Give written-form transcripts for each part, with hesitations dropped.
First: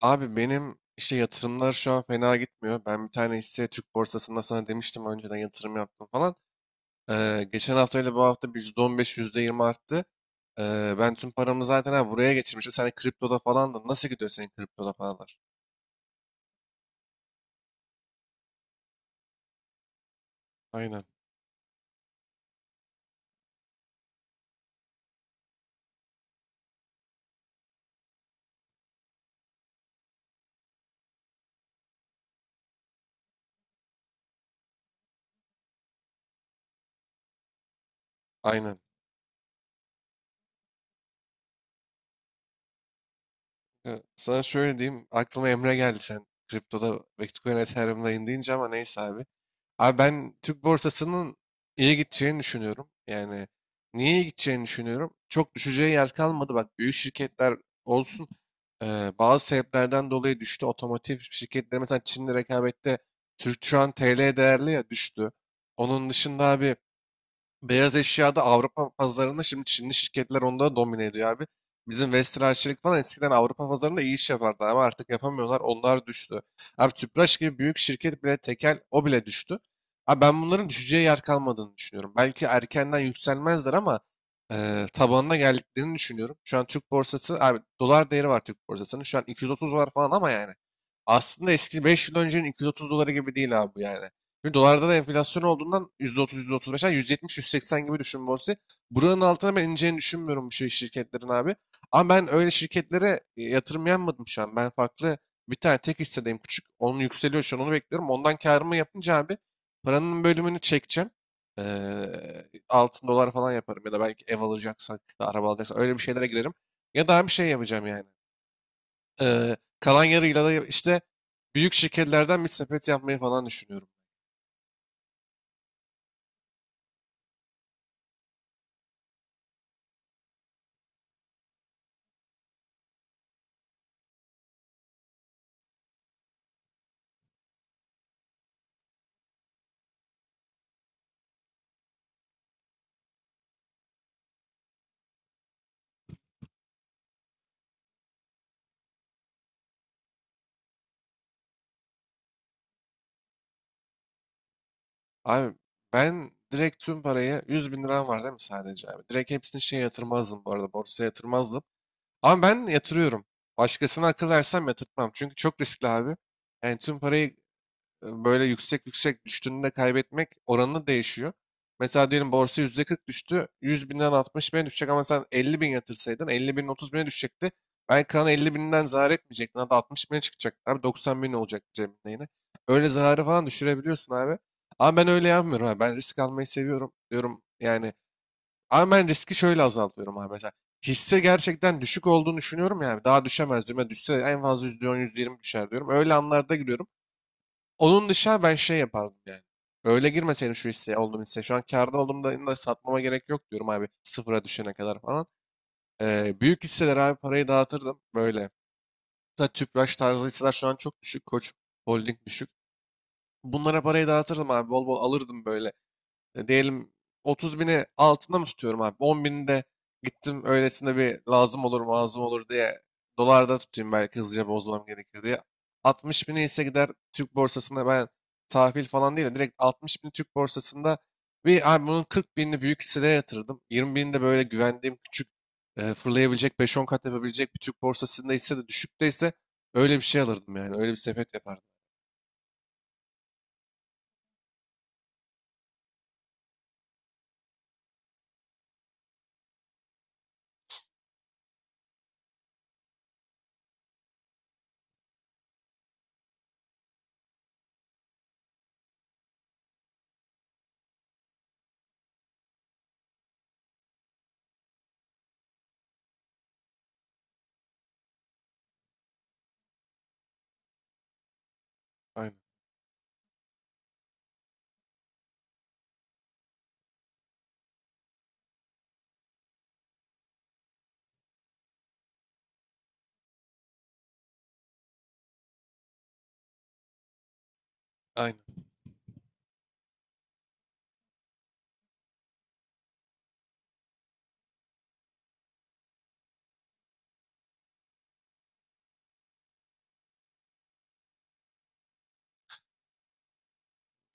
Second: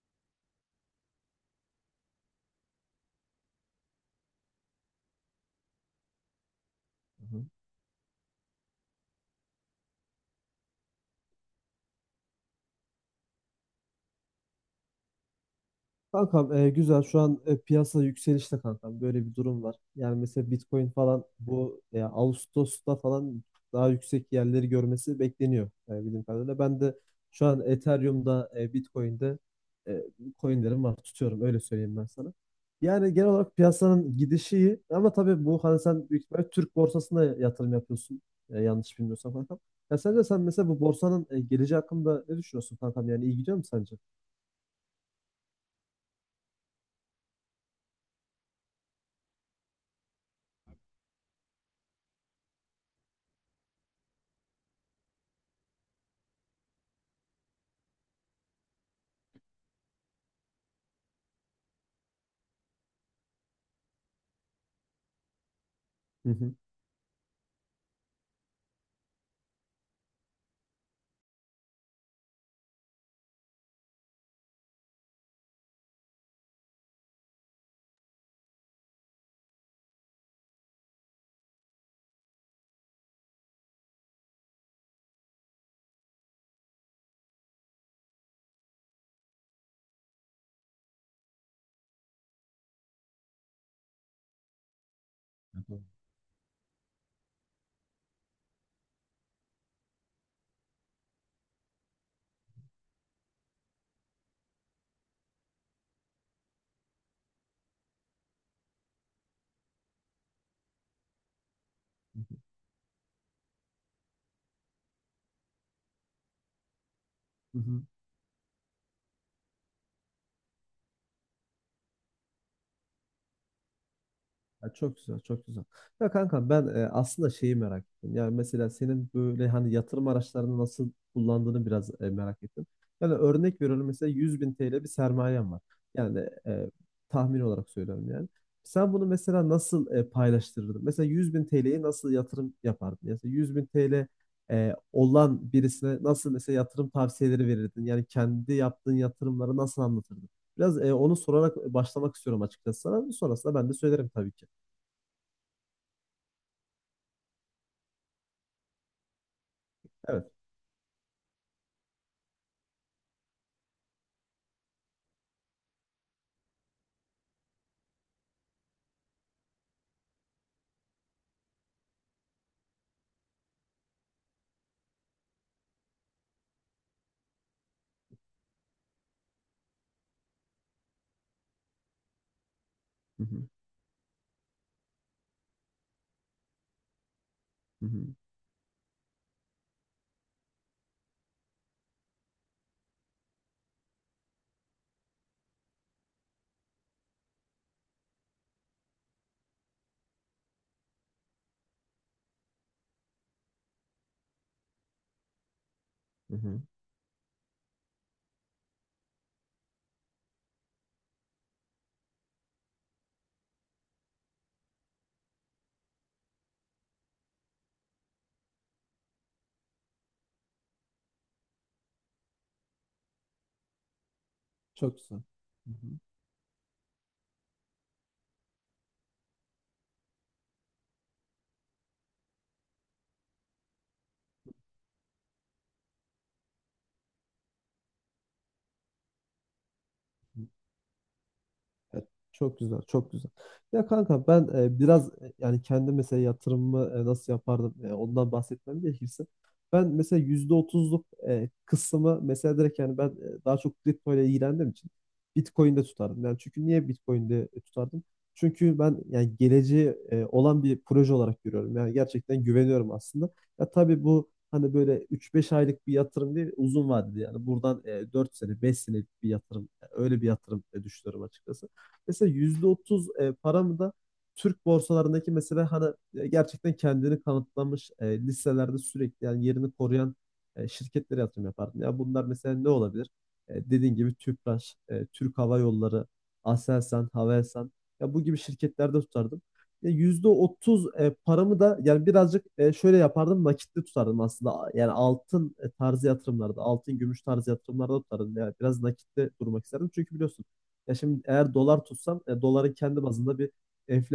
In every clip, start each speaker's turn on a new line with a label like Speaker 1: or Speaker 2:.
Speaker 1: Abi benim işte yatırımlar şu an fena gitmiyor. Ben bir tane hisse Türk borsasında sana demiştim önceden yatırım yaptım falan.
Speaker 2: Hı hı.
Speaker 1: Geçen hafta ile bu hafta bir %15, %20 arttı. Ben tüm paramı zaten buraya geçirmişim. Sen de kriptoda falan da nasıl gidiyor senin kriptoda paralar?
Speaker 2: Kankam, güzel şu an, piyasa yükselişte kankam, böyle bir durum var. Yani mesela Bitcoin
Speaker 1: Aynen,
Speaker 2: falan bu, Ağustos'ta falan daha yüksek yerleri görmesi bekleniyor, bildiğim kadarıyla. Ben de şu an Ethereum'da, Bitcoin'de, e, coinlerim var, tutuyorum öyle söyleyeyim ben sana. Yani genel olarak piyasanın gidişi iyi, ama tabii bu hani sen büyük ihtimalle Türk borsasına yatırım yapıyorsun,
Speaker 1: aynen.
Speaker 2: yanlış bilmiyorsam kankam. Ya sence sen mesela bu borsanın geleceği hakkında ne düşünüyorsun kankam, yani iyi gidiyor mu sence?
Speaker 1: Ya, sana şöyle diyeyim. Aklıma Emre geldi sen kriptoda Bitcoin Ethereum'dayım deyince ama neyse abi. Abi ben Türk borsasının iyi gideceğini düşünüyorum. Yani niye iyi gideceğini düşünüyorum? Çok düşeceği yer kalmadı. Bak, büyük şirketler olsun, bazı sebeplerden dolayı düştü. Otomotiv şirketleri mesela Çin'le rekabette Türk şu an TL değerli ya düştü. Onun
Speaker 2: Hı
Speaker 1: dışında
Speaker 2: hı.
Speaker 1: abi, beyaz eşyada Avrupa pazarında şimdi Çinli şirketler onu da domine ediyor abi. Bizim Vestel, Arçelik falan eskiden Avrupa pazarında iyi iş yapardı ama artık yapamıyorlar. Onlar düştü. Abi Tüpraş gibi büyük şirket bile tekel o bile düştü. Abi ben bunların düşeceği yer kalmadığını düşünüyorum. Belki erkenden yükselmezler ama tabanına geldiklerini düşünüyorum. Şu an Türk borsası abi dolar değeri var Türk borsasının. Şu an 230 dolar falan ama yani aslında eski 5 yıl öncenin 230 doları gibi değil abi yani. Çünkü dolarda da enflasyon
Speaker 2: Hı
Speaker 1: olduğundan %30, %35, yani 170, 180 gibi düşün borsayı. Buranın altına ben ineceğini düşünmüyorum bu şey şirketlerin abi. Ama ben öyle şirketlere yatırım yapmadım şu an. Ben farklı bir tane tek hissedeyim küçük. Onun yükseliyor şu an onu bekliyorum. Ondan karımı yapınca abi paranın bölümünü çekeceğim. Altın dolar falan yaparım ya da belki ev alacaksak, ya da araba alacaksak öyle bir şeylere girerim. Ya daha bir şey
Speaker 2: hı.
Speaker 1: yapacağım yani. Kalan yarıyla da işte büyük şirketlerden bir sepet yapmayı falan düşünüyorum.
Speaker 2: Ya çok güzel, çok güzel. Ya kanka ben aslında şeyi merak ettim. Yani mesela senin böyle hani yatırım araçlarını nasıl kullandığını biraz merak ettim. Yani örnek veriyorum, mesela 100.000 TL bir sermayem var. Yani tahmin olarak söylüyorum yani. Sen bunu mesela nasıl paylaştırırdın? Mesela 100.000 TL'yi nasıl yatırım yapardın? Mesela 100.000 TL olan birisine nasıl mesela yatırım tavsiyeleri verirdin? Yani kendi yaptığın yatırımları nasıl anlatırdın? Biraz onu sorarak başlamak istiyorum açıkçası sana. Sonrasında ben de söylerim tabii ki.
Speaker 1: Abi ben direkt tüm parayı 100 bin liram var değil mi sadece abi? Direkt hepsini şeye
Speaker 2: Evet.
Speaker 1: yatırmazdım, bu arada borsaya yatırmazdım. Ama ben yatırıyorum. Başkasına akıl versem yatırtmam. Çünkü çok riskli abi. Yani tüm parayı böyle yüksek yüksek düştüğünde kaybetmek oranı değişiyor. Mesela diyelim borsa %40 düştü. 100 binden 60 bine düşecek ama sen 50 bin yatırsaydın 50 binin 30 bine düşecekti. Belki kalan 50 binden zarar etmeyecektin. Hatta 60 bine çıkacak. Abi 90 bin olacak cebinde yine. Öyle
Speaker 2: Hı
Speaker 1: zararı falan
Speaker 2: hı.
Speaker 1: düşürebiliyorsun abi. Ama ben öyle yapmıyorum abi. Ben risk almayı seviyorum diyorum.
Speaker 2: Hı
Speaker 1: Yani
Speaker 2: hı.
Speaker 1: ama ben riski şöyle azaltıyorum abi. Mesela hisse gerçekten düşük olduğunu düşünüyorum yani. Daha düşemez diyorum. Ya düşse en fazla %10, %20 düşer diyorum. Öyle anlarda giriyorum. Onun dışında ben şey yapardım yani. Öyle girmeseydim şu hisseye, olduğum hisseye. Şu an kârda olduğumda da satmama gerek yok diyorum abi. Sıfıra düşene kadar falan. Ee,
Speaker 2: Hı hı.
Speaker 1: büyük hisseler abi parayı dağıtırdım. Böyle. Hatta Tüpraş tarzı hisseler şu an çok düşük. Koç Holding düşük. Bunlara parayı dağıtırdım abi. Bol bol alırdım böyle, diyelim 30 bini altında mı tutuyorum abi? 10 bini de gittim öylesine bir, lazım olur lazım olur diye dolarda tutayım belki hızlıca bozmam
Speaker 2: Çok güzel.
Speaker 1: gerekir diye.
Speaker 2: Hı hı.
Speaker 1: 60 bini ise gider Türk borsasında, ben tahvil falan değil de direkt 60 bini Türk borsasında bir abi bunun 40 binini büyük hisselere yatırdım. 20 binini de böyle güvendiğim küçük, fırlayabilecek 5-10 kat yapabilecek bir Türk borsasında ise de düşükteyse öyle bir şey
Speaker 2: Hı.
Speaker 1: alırdım yani. Öyle bir sepet yapardım.
Speaker 2: Ya çok güzel, çok güzel. Ya kanka ben, biraz, yani kendi mesela yatırımımı, nasıl yapardım, ondan bahsetmem gerekirse. Ben mesela %30'luk kısmı mesela direkt, yani ben daha çok kripto ile ilgilendiğim için Bitcoin'de tutardım. Yani çünkü niye Bitcoin'de tutardım? Çünkü ben yani geleceği olan bir proje olarak görüyorum. Yani gerçekten güveniyorum aslında. Ya tabii bu hani böyle üç beş aylık bir yatırım değil, uzun vadeli yani buradan 4 sene, 5 senelik bir yatırım. Yani öyle bir yatırım düşünüyorum açıkçası. Mesela
Speaker 1: Aynen.
Speaker 2: %30 paramı da Türk borsalarındaki mesela hani gerçekten kendini kanıtlamış, listelerde sürekli yani yerini koruyan şirketlere yatırım yapardım. Ya bunlar mesela ne olabilir? Dediğin gibi Tüpraş, Türk Hava Yolları, Aselsan, Havelsan, ya bu gibi
Speaker 1: Aynen.
Speaker 2: şirketlerde tutardım. Ya %30 paramı da yani birazcık şöyle yapardım, nakitli tutardım aslında. Yani altın tarzı yatırımlarda, altın gümüş tarzı yatırımlarda tutardım. Yani biraz nakitli durmak isterdim. Çünkü biliyorsun ya, şimdi eğer dolar tutsam doların kendi bazında bir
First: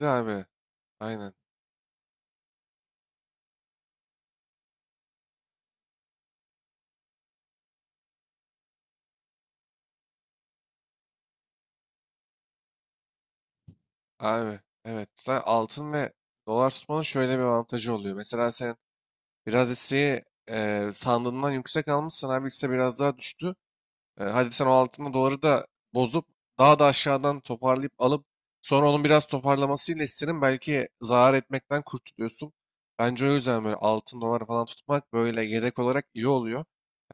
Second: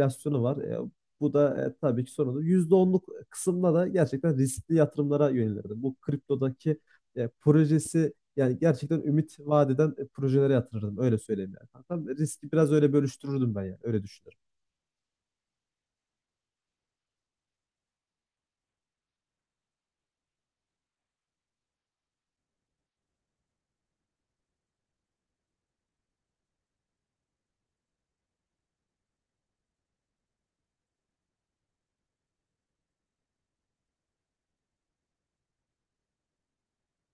Speaker 1: Bir de abi
Speaker 2: var. Bu
Speaker 1: aynen.
Speaker 2: da tabii ki sorunlu. Yüzde onluk kısımda da gerçekten riskli yatırımlara yönelirdim. Bu kriptodaki projesi yani gerçekten ümit vaat eden projelere yatırırdım. Öyle söyleyeyim yani. Hatta riski biraz öyle bölüştürürdüm ben yani. Öyle düşünüyorum.
Speaker 1: Abi evet. Zaten altın ve dolar tutmanın şöyle bir avantajı oluyor. Mesela sen biraz hisseyi sandığından yüksek almışsan abi hisse biraz daha düştü. Hadi sen o altın doları da bozup daha da aşağıdan toparlayıp alıp sonra onun biraz toparlamasıyla hissinin belki zarar etmekten kurtuluyorsun. Bence o yüzden böyle altın dolar falan tutmak böyle yedek olarak iyi oluyor.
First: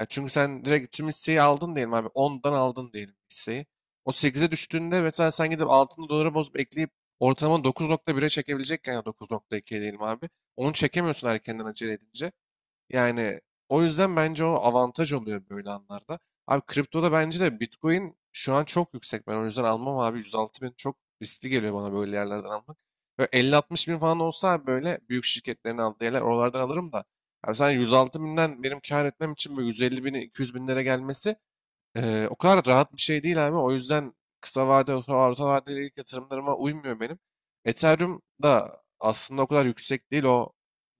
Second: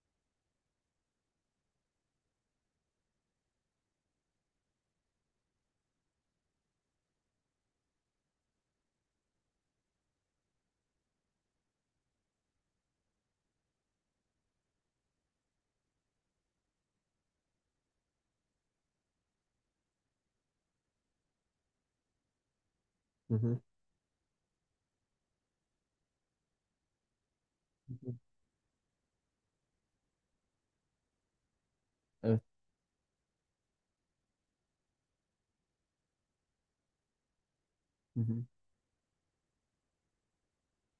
Speaker 1: Yani çünkü sen direkt tüm hisseyi aldın diyelim abi, ondan aldın diyelim hisseyi. O sekize düştüğünde mesela sen gidip altını dolara bozup ekleyip ortalama 9.1'e çekebilecekken, ya 9.2'ye diyelim abi. Onu çekemiyorsun erkenden acele edince. Yani o yüzden bence o avantaj oluyor böyle anlarda. Abi kriptoda bence de Bitcoin şu an çok yüksek. Ben o yüzden almam abi. 106 bin çok riskli geliyor bana böyle yerlerden almak. Böyle
Speaker 2: Hı hı.
Speaker 1: 50-60 bin falan olsa abi böyle büyük şirketlerin aldığı yerler oralardan alırım da. Abi sen
Speaker 2: Hı hı.
Speaker 1: 106 binden benim kar etmem için böyle 150 bin 200 binlere gelmesi o
Speaker 2: Evet.
Speaker 1: kadar rahat bir şey değil abi. O yüzden kısa vade, orta vadeli ilk yatırımlarıma uymuyor benim.
Speaker 2: Hı
Speaker 1: Ethereum
Speaker 2: hı.
Speaker 1: da aslında o kadar yüksek değil. O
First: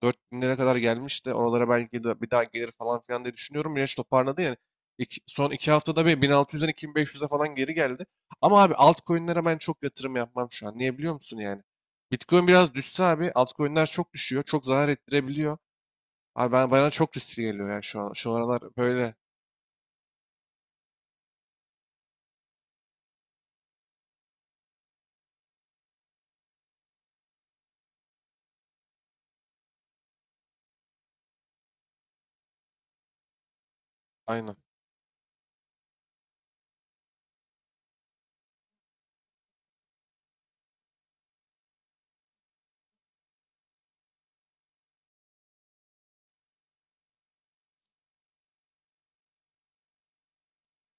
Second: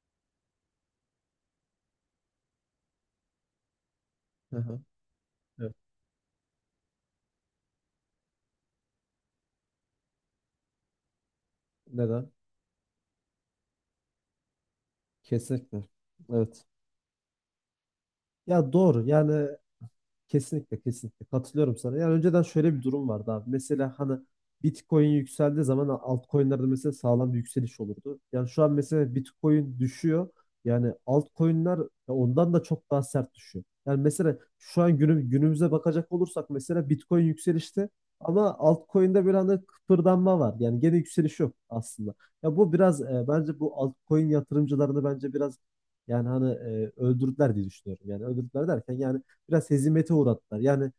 Speaker 1: 4000 binlere kadar gelmişti. Oralara belki de bir daha gelir falan filan diye düşünüyorum. Yine toparladı
Speaker 2: Hı
Speaker 1: yani.
Speaker 2: hı.
Speaker 1: Son iki
Speaker 2: Evet.
Speaker 1: haftada bir 1600'den 2500'e falan geri geldi. Ama abi altcoin'lere ben çok yatırım yapmam şu an. Niye biliyor musun yani?
Speaker 2: Neden?
Speaker 1: Bitcoin biraz düşse abi altcoin'ler çok düşüyor. Çok zarar ettirebiliyor.
Speaker 2: Kesinlikle.
Speaker 1: Abi
Speaker 2: Evet.
Speaker 1: bana çok riskli geliyor yani şu an. Şu aralar
Speaker 2: Ya doğru
Speaker 1: böyle.
Speaker 2: yani. Kesinlikle kesinlikle katılıyorum sana. Yani önceden şöyle bir durum vardı abi. Mesela hani Bitcoin yükseldiği zaman altcoin'lerde mesela sağlam bir yükseliş olurdu. Yani şu an mesela Bitcoin düşüyor. Yani altcoin'ler ondan da çok daha sert düşüyor. Yani mesela
Speaker 1: Aynen.
Speaker 2: şu an günümüze bakacak olursak mesela Bitcoin yükselişte, ama altcoin'de bir anda kıpırdanma var. Yani gene yükseliş yok aslında. Ya bu biraz, bence bu altcoin yatırımcılarını bence biraz, yani hani öldürdüler diye düşünüyorum. Yani öldürdüler derken yani biraz hezimete uğrattılar. Yani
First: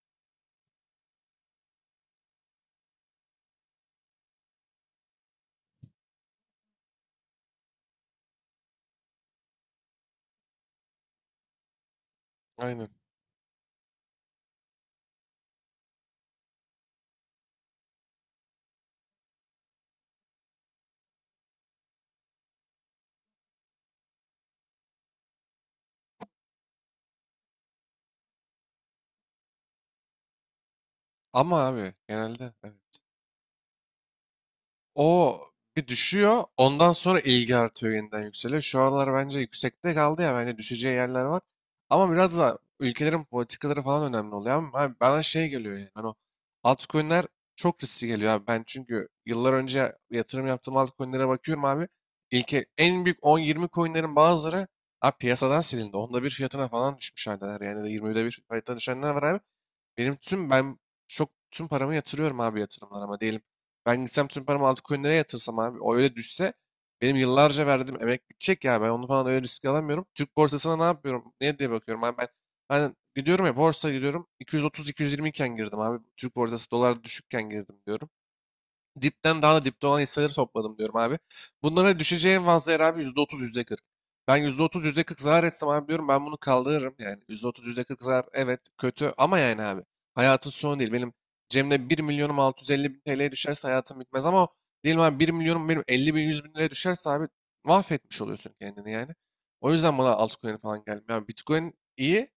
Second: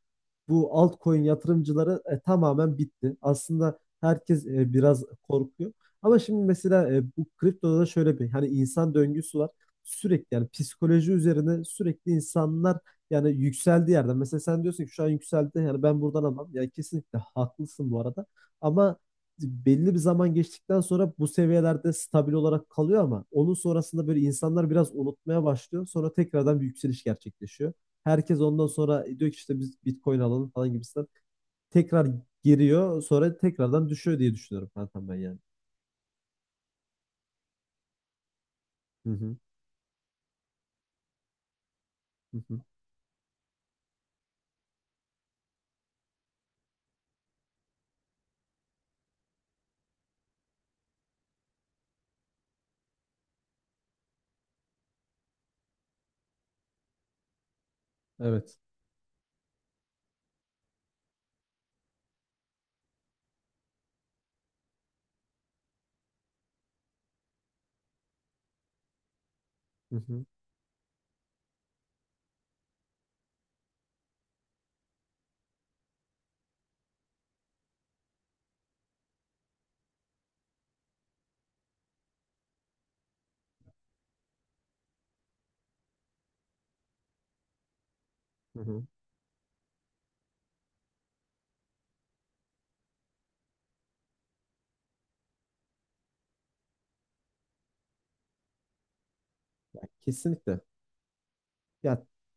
Speaker 2: bu altcoin yatırımcıları tamamen bitti. Aslında herkes biraz korkuyor. Ama şimdi mesela bu kriptoda da şöyle bir hani insan döngüsü var. Sürekli yani psikoloji üzerine sürekli insanlar
Speaker 1: Aynen.
Speaker 2: yani yükseldiği yerden. Mesela sen diyorsun ki şu an yükseldi, yani ben buradan alamam. Yani kesinlikle haklısın bu arada. Ama belli bir zaman geçtikten sonra bu seviyelerde stabil olarak kalıyor, ama onun sonrasında böyle insanlar biraz unutmaya başlıyor. Sonra tekrardan bir yükseliş gerçekleşiyor. Herkes ondan sonra diyor ki işte biz Bitcoin alalım falan gibisinden.
Speaker 1: Ama abi
Speaker 2: Tekrar
Speaker 1: genelde evet.
Speaker 2: giriyor, sonra tekrardan düşüyor diye düşünüyorum kankam ben
Speaker 1: O
Speaker 2: yani.
Speaker 1: bir düşüyor. Ondan sonra ilgi artıyor, yeniden yükseliyor. Şu
Speaker 2: Hı
Speaker 1: aralar
Speaker 2: hı,
Speaker 1: bence yüksekte kaldı ya. Bence düşeceği yerler var. Ama biraz
Speaker 2: hı
Speaker 1: da
Speaker 2: hı.
Speaker 1: ülkelerin politikaları falan önemli oluyor. Ama abi bana şey geliyor yani. Hani o altcoin'ler çok riskli geliyor abi. Ben çünkü yıllar önce yatırım yaptığım altcoin'lere bakıyorum abi. İlke, en büyük 10-20 coin'lerin bazıları abi piyasadan silindi. Onda bir fiyatına falan düşmüş haldeler. Yani de 20'de bir
Speaker 2: Evet.
Speaker 1: fiyatına düşenler var abi. Benim tüm, ben çok tüm paramı yatırıyorum abi yatırımlara, ama diyelim. Ben gitsem tüm paramı altcoin'lere yatırsam abi o öyle düşse benim yıllarca verdiğim emek bitecek ya, ben onu falan öyle riske
Speaker 2: Hı
Speaker 1: alamıyorum.
Speaker 2: hı,
Speaker 1: Türk borsasına ne yapıyorum? Ne diye bakıyorum abi, ben gidiyorum ya borsa gidiyorum 230-220 iken girdim abi. Türk borsası dolar düşükken girdim diyorum. Dipten daha da dipte olan hisseleri topladım diyorum abi. Bunlara düşeceği en fazla yer abi yüzde %40. Ben %30, %40 zarar etsem abi diyorum ben bunu kaldırırım. Yani %30 yüzde %40 zarar,
Speaker 2: hı
Speaker 1: evet
Speaker 2: hı.
Speaker 1: kötü ama yani abi hayatın sonu değil. Benim cebimde bir milyonum 650.000 TL'ye düşerse hayatım bitmez ama o, diyelim abi bir milyonum benim 50.000 100.000 liraya düşerse abi mahvetmiş oluyorsun kendini yani. O
Speaker 2: Ya
Speaker 1: yüzden bana altcoin
Speaker 2: kesinlikle.
Speaker 1: falan gelmiyor. Yani Bitcoin
Speaker 2: Ya,
Speaker 1: iyi,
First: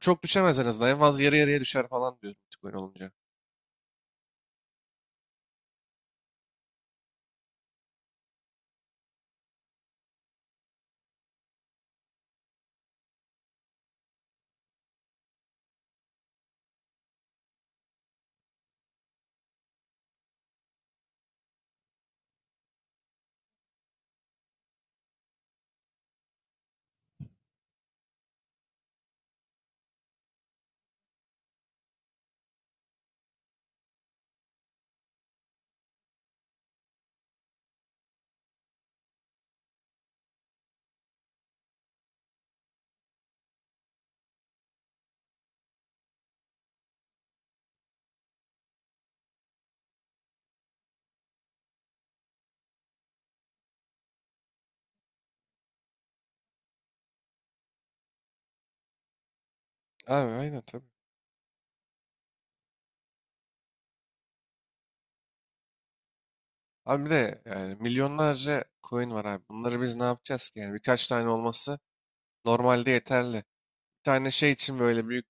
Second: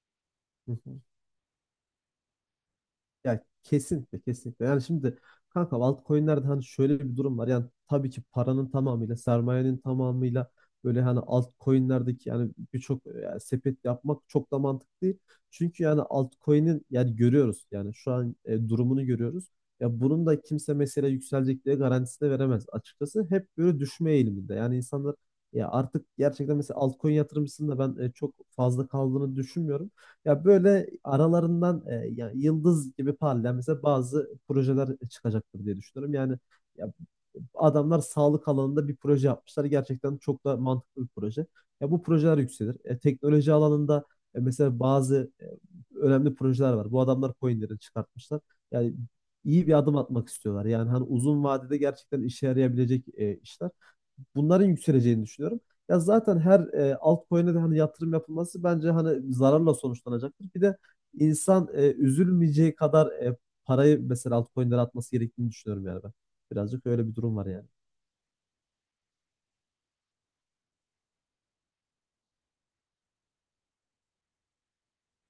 Speaker 1: çok düşemez en
Speaker 2: hı
Speaker 1: azından, en
Speaker 2: hı.
Speaker 1: fazla yarı yarıya düşer falan diyorum Bitcoin olunca.
Speaker 2: Ya kesinlikle kesinlikle. Yani şimdi kanka altcoin'lerde hani şöyle bir durum var. Yani tabii ki paranın tamamıyla, sermayenin tamamıyla böyle hani altcoin'lerdeki yani birçok, yani sepet yapmak çok da mantıklı değil. Çünkü yani altcoin'in yani görüyoruz, yani şu an durumunu görüyoruz. Ya bunun da kimse mesela yükselecek diye garantisi de veremez açıkçası. Hep böyle düşme eğiliminde. Yani insanlar ya artık gerçekten mesela altcoin yatırımcısının da ben çok fazla kaldığını düşünmüyorum. Ya böyle aralarından, ya yıldız gibi parlayan mesela bazı projeler çıkacaktır diye düşünüyorum. Yani ya adamlar sağlık alanında bir proje yapmışlar. Gerçekten çok da mantıklı bir proje. Ya bu projeler yükselir. Teknoloji alanında mesela bazı önemli projeler var. Bu adamlar coinleri çıkartmışlar. Yani iyi bir adım atmak istiyorlar. Yani hani uzun vadede gerçekten işe yarayabilecek işler. Bunların yükseleceğini düşünüyorum. Ya zaten her altcoin'e de hani yatırım yapılması bence hani zararla
Speaker 1: Abi
Speaker 2: sonuçlanacaktır.
Speaker 1: aynen
Speaker 2: Bir de
Speaker 1: tabii.
Speaker 2: insan üzülmeyeceği kadar parayı mesela altcoin'lere atması gerektiğini düşünüyorum yani ben. Birazcık
Speaker 1: Abi
Speaker 2: öyle
Speaker 1: bir
Speaker 2: bir durum
Speaker 1: de
Speaker 2: var yani.
Speaker 1: yani milyonlarca coin var abi. Bunları biz ne yapacağız ki? Yani birkaç tane olması normalde yeterli. Bir tane şey için böyle büyük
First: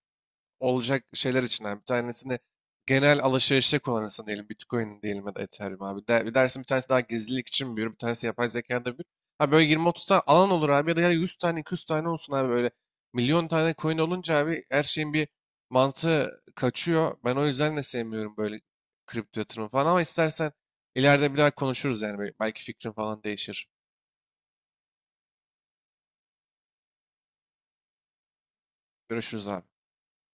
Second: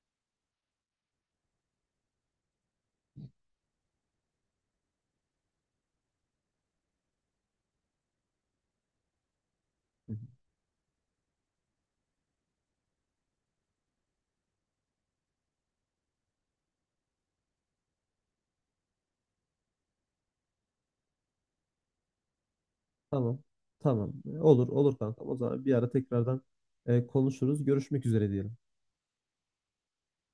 Speaker 1: olacak şeyler içinden bir tanesini genel alışverişe kullanırsın diyelim. Bitcoin diyelim ya da Ethereum abi. De, bir dersin bir tanesi daha gizlilik için büyür. Bir tanesi yapay zekada büyür. Ha böyle 20-30
Speaker 2: Hı hı.
Speaker 1: tane alan olur abi ya da ya 100 tane 200 tane olsun abi böyle. Milyon tane coin olunca abi her şeyin bir mantığı kaçıyor. Ben o yüzden de sevmiyorum böyle kripto yatırımı falan ama istersen ileride bir daha konuşuruz yani. Belki fikrin falan
Speaker 2: Tamam.
Speaker 1: değişir.
Speaker 2: Tamam. Olur, olur kanka. O zaman bir ara tekrardan konuşuruz. Görüşmek üzere diyelim.
Speaker 1: Görüşürüz abi.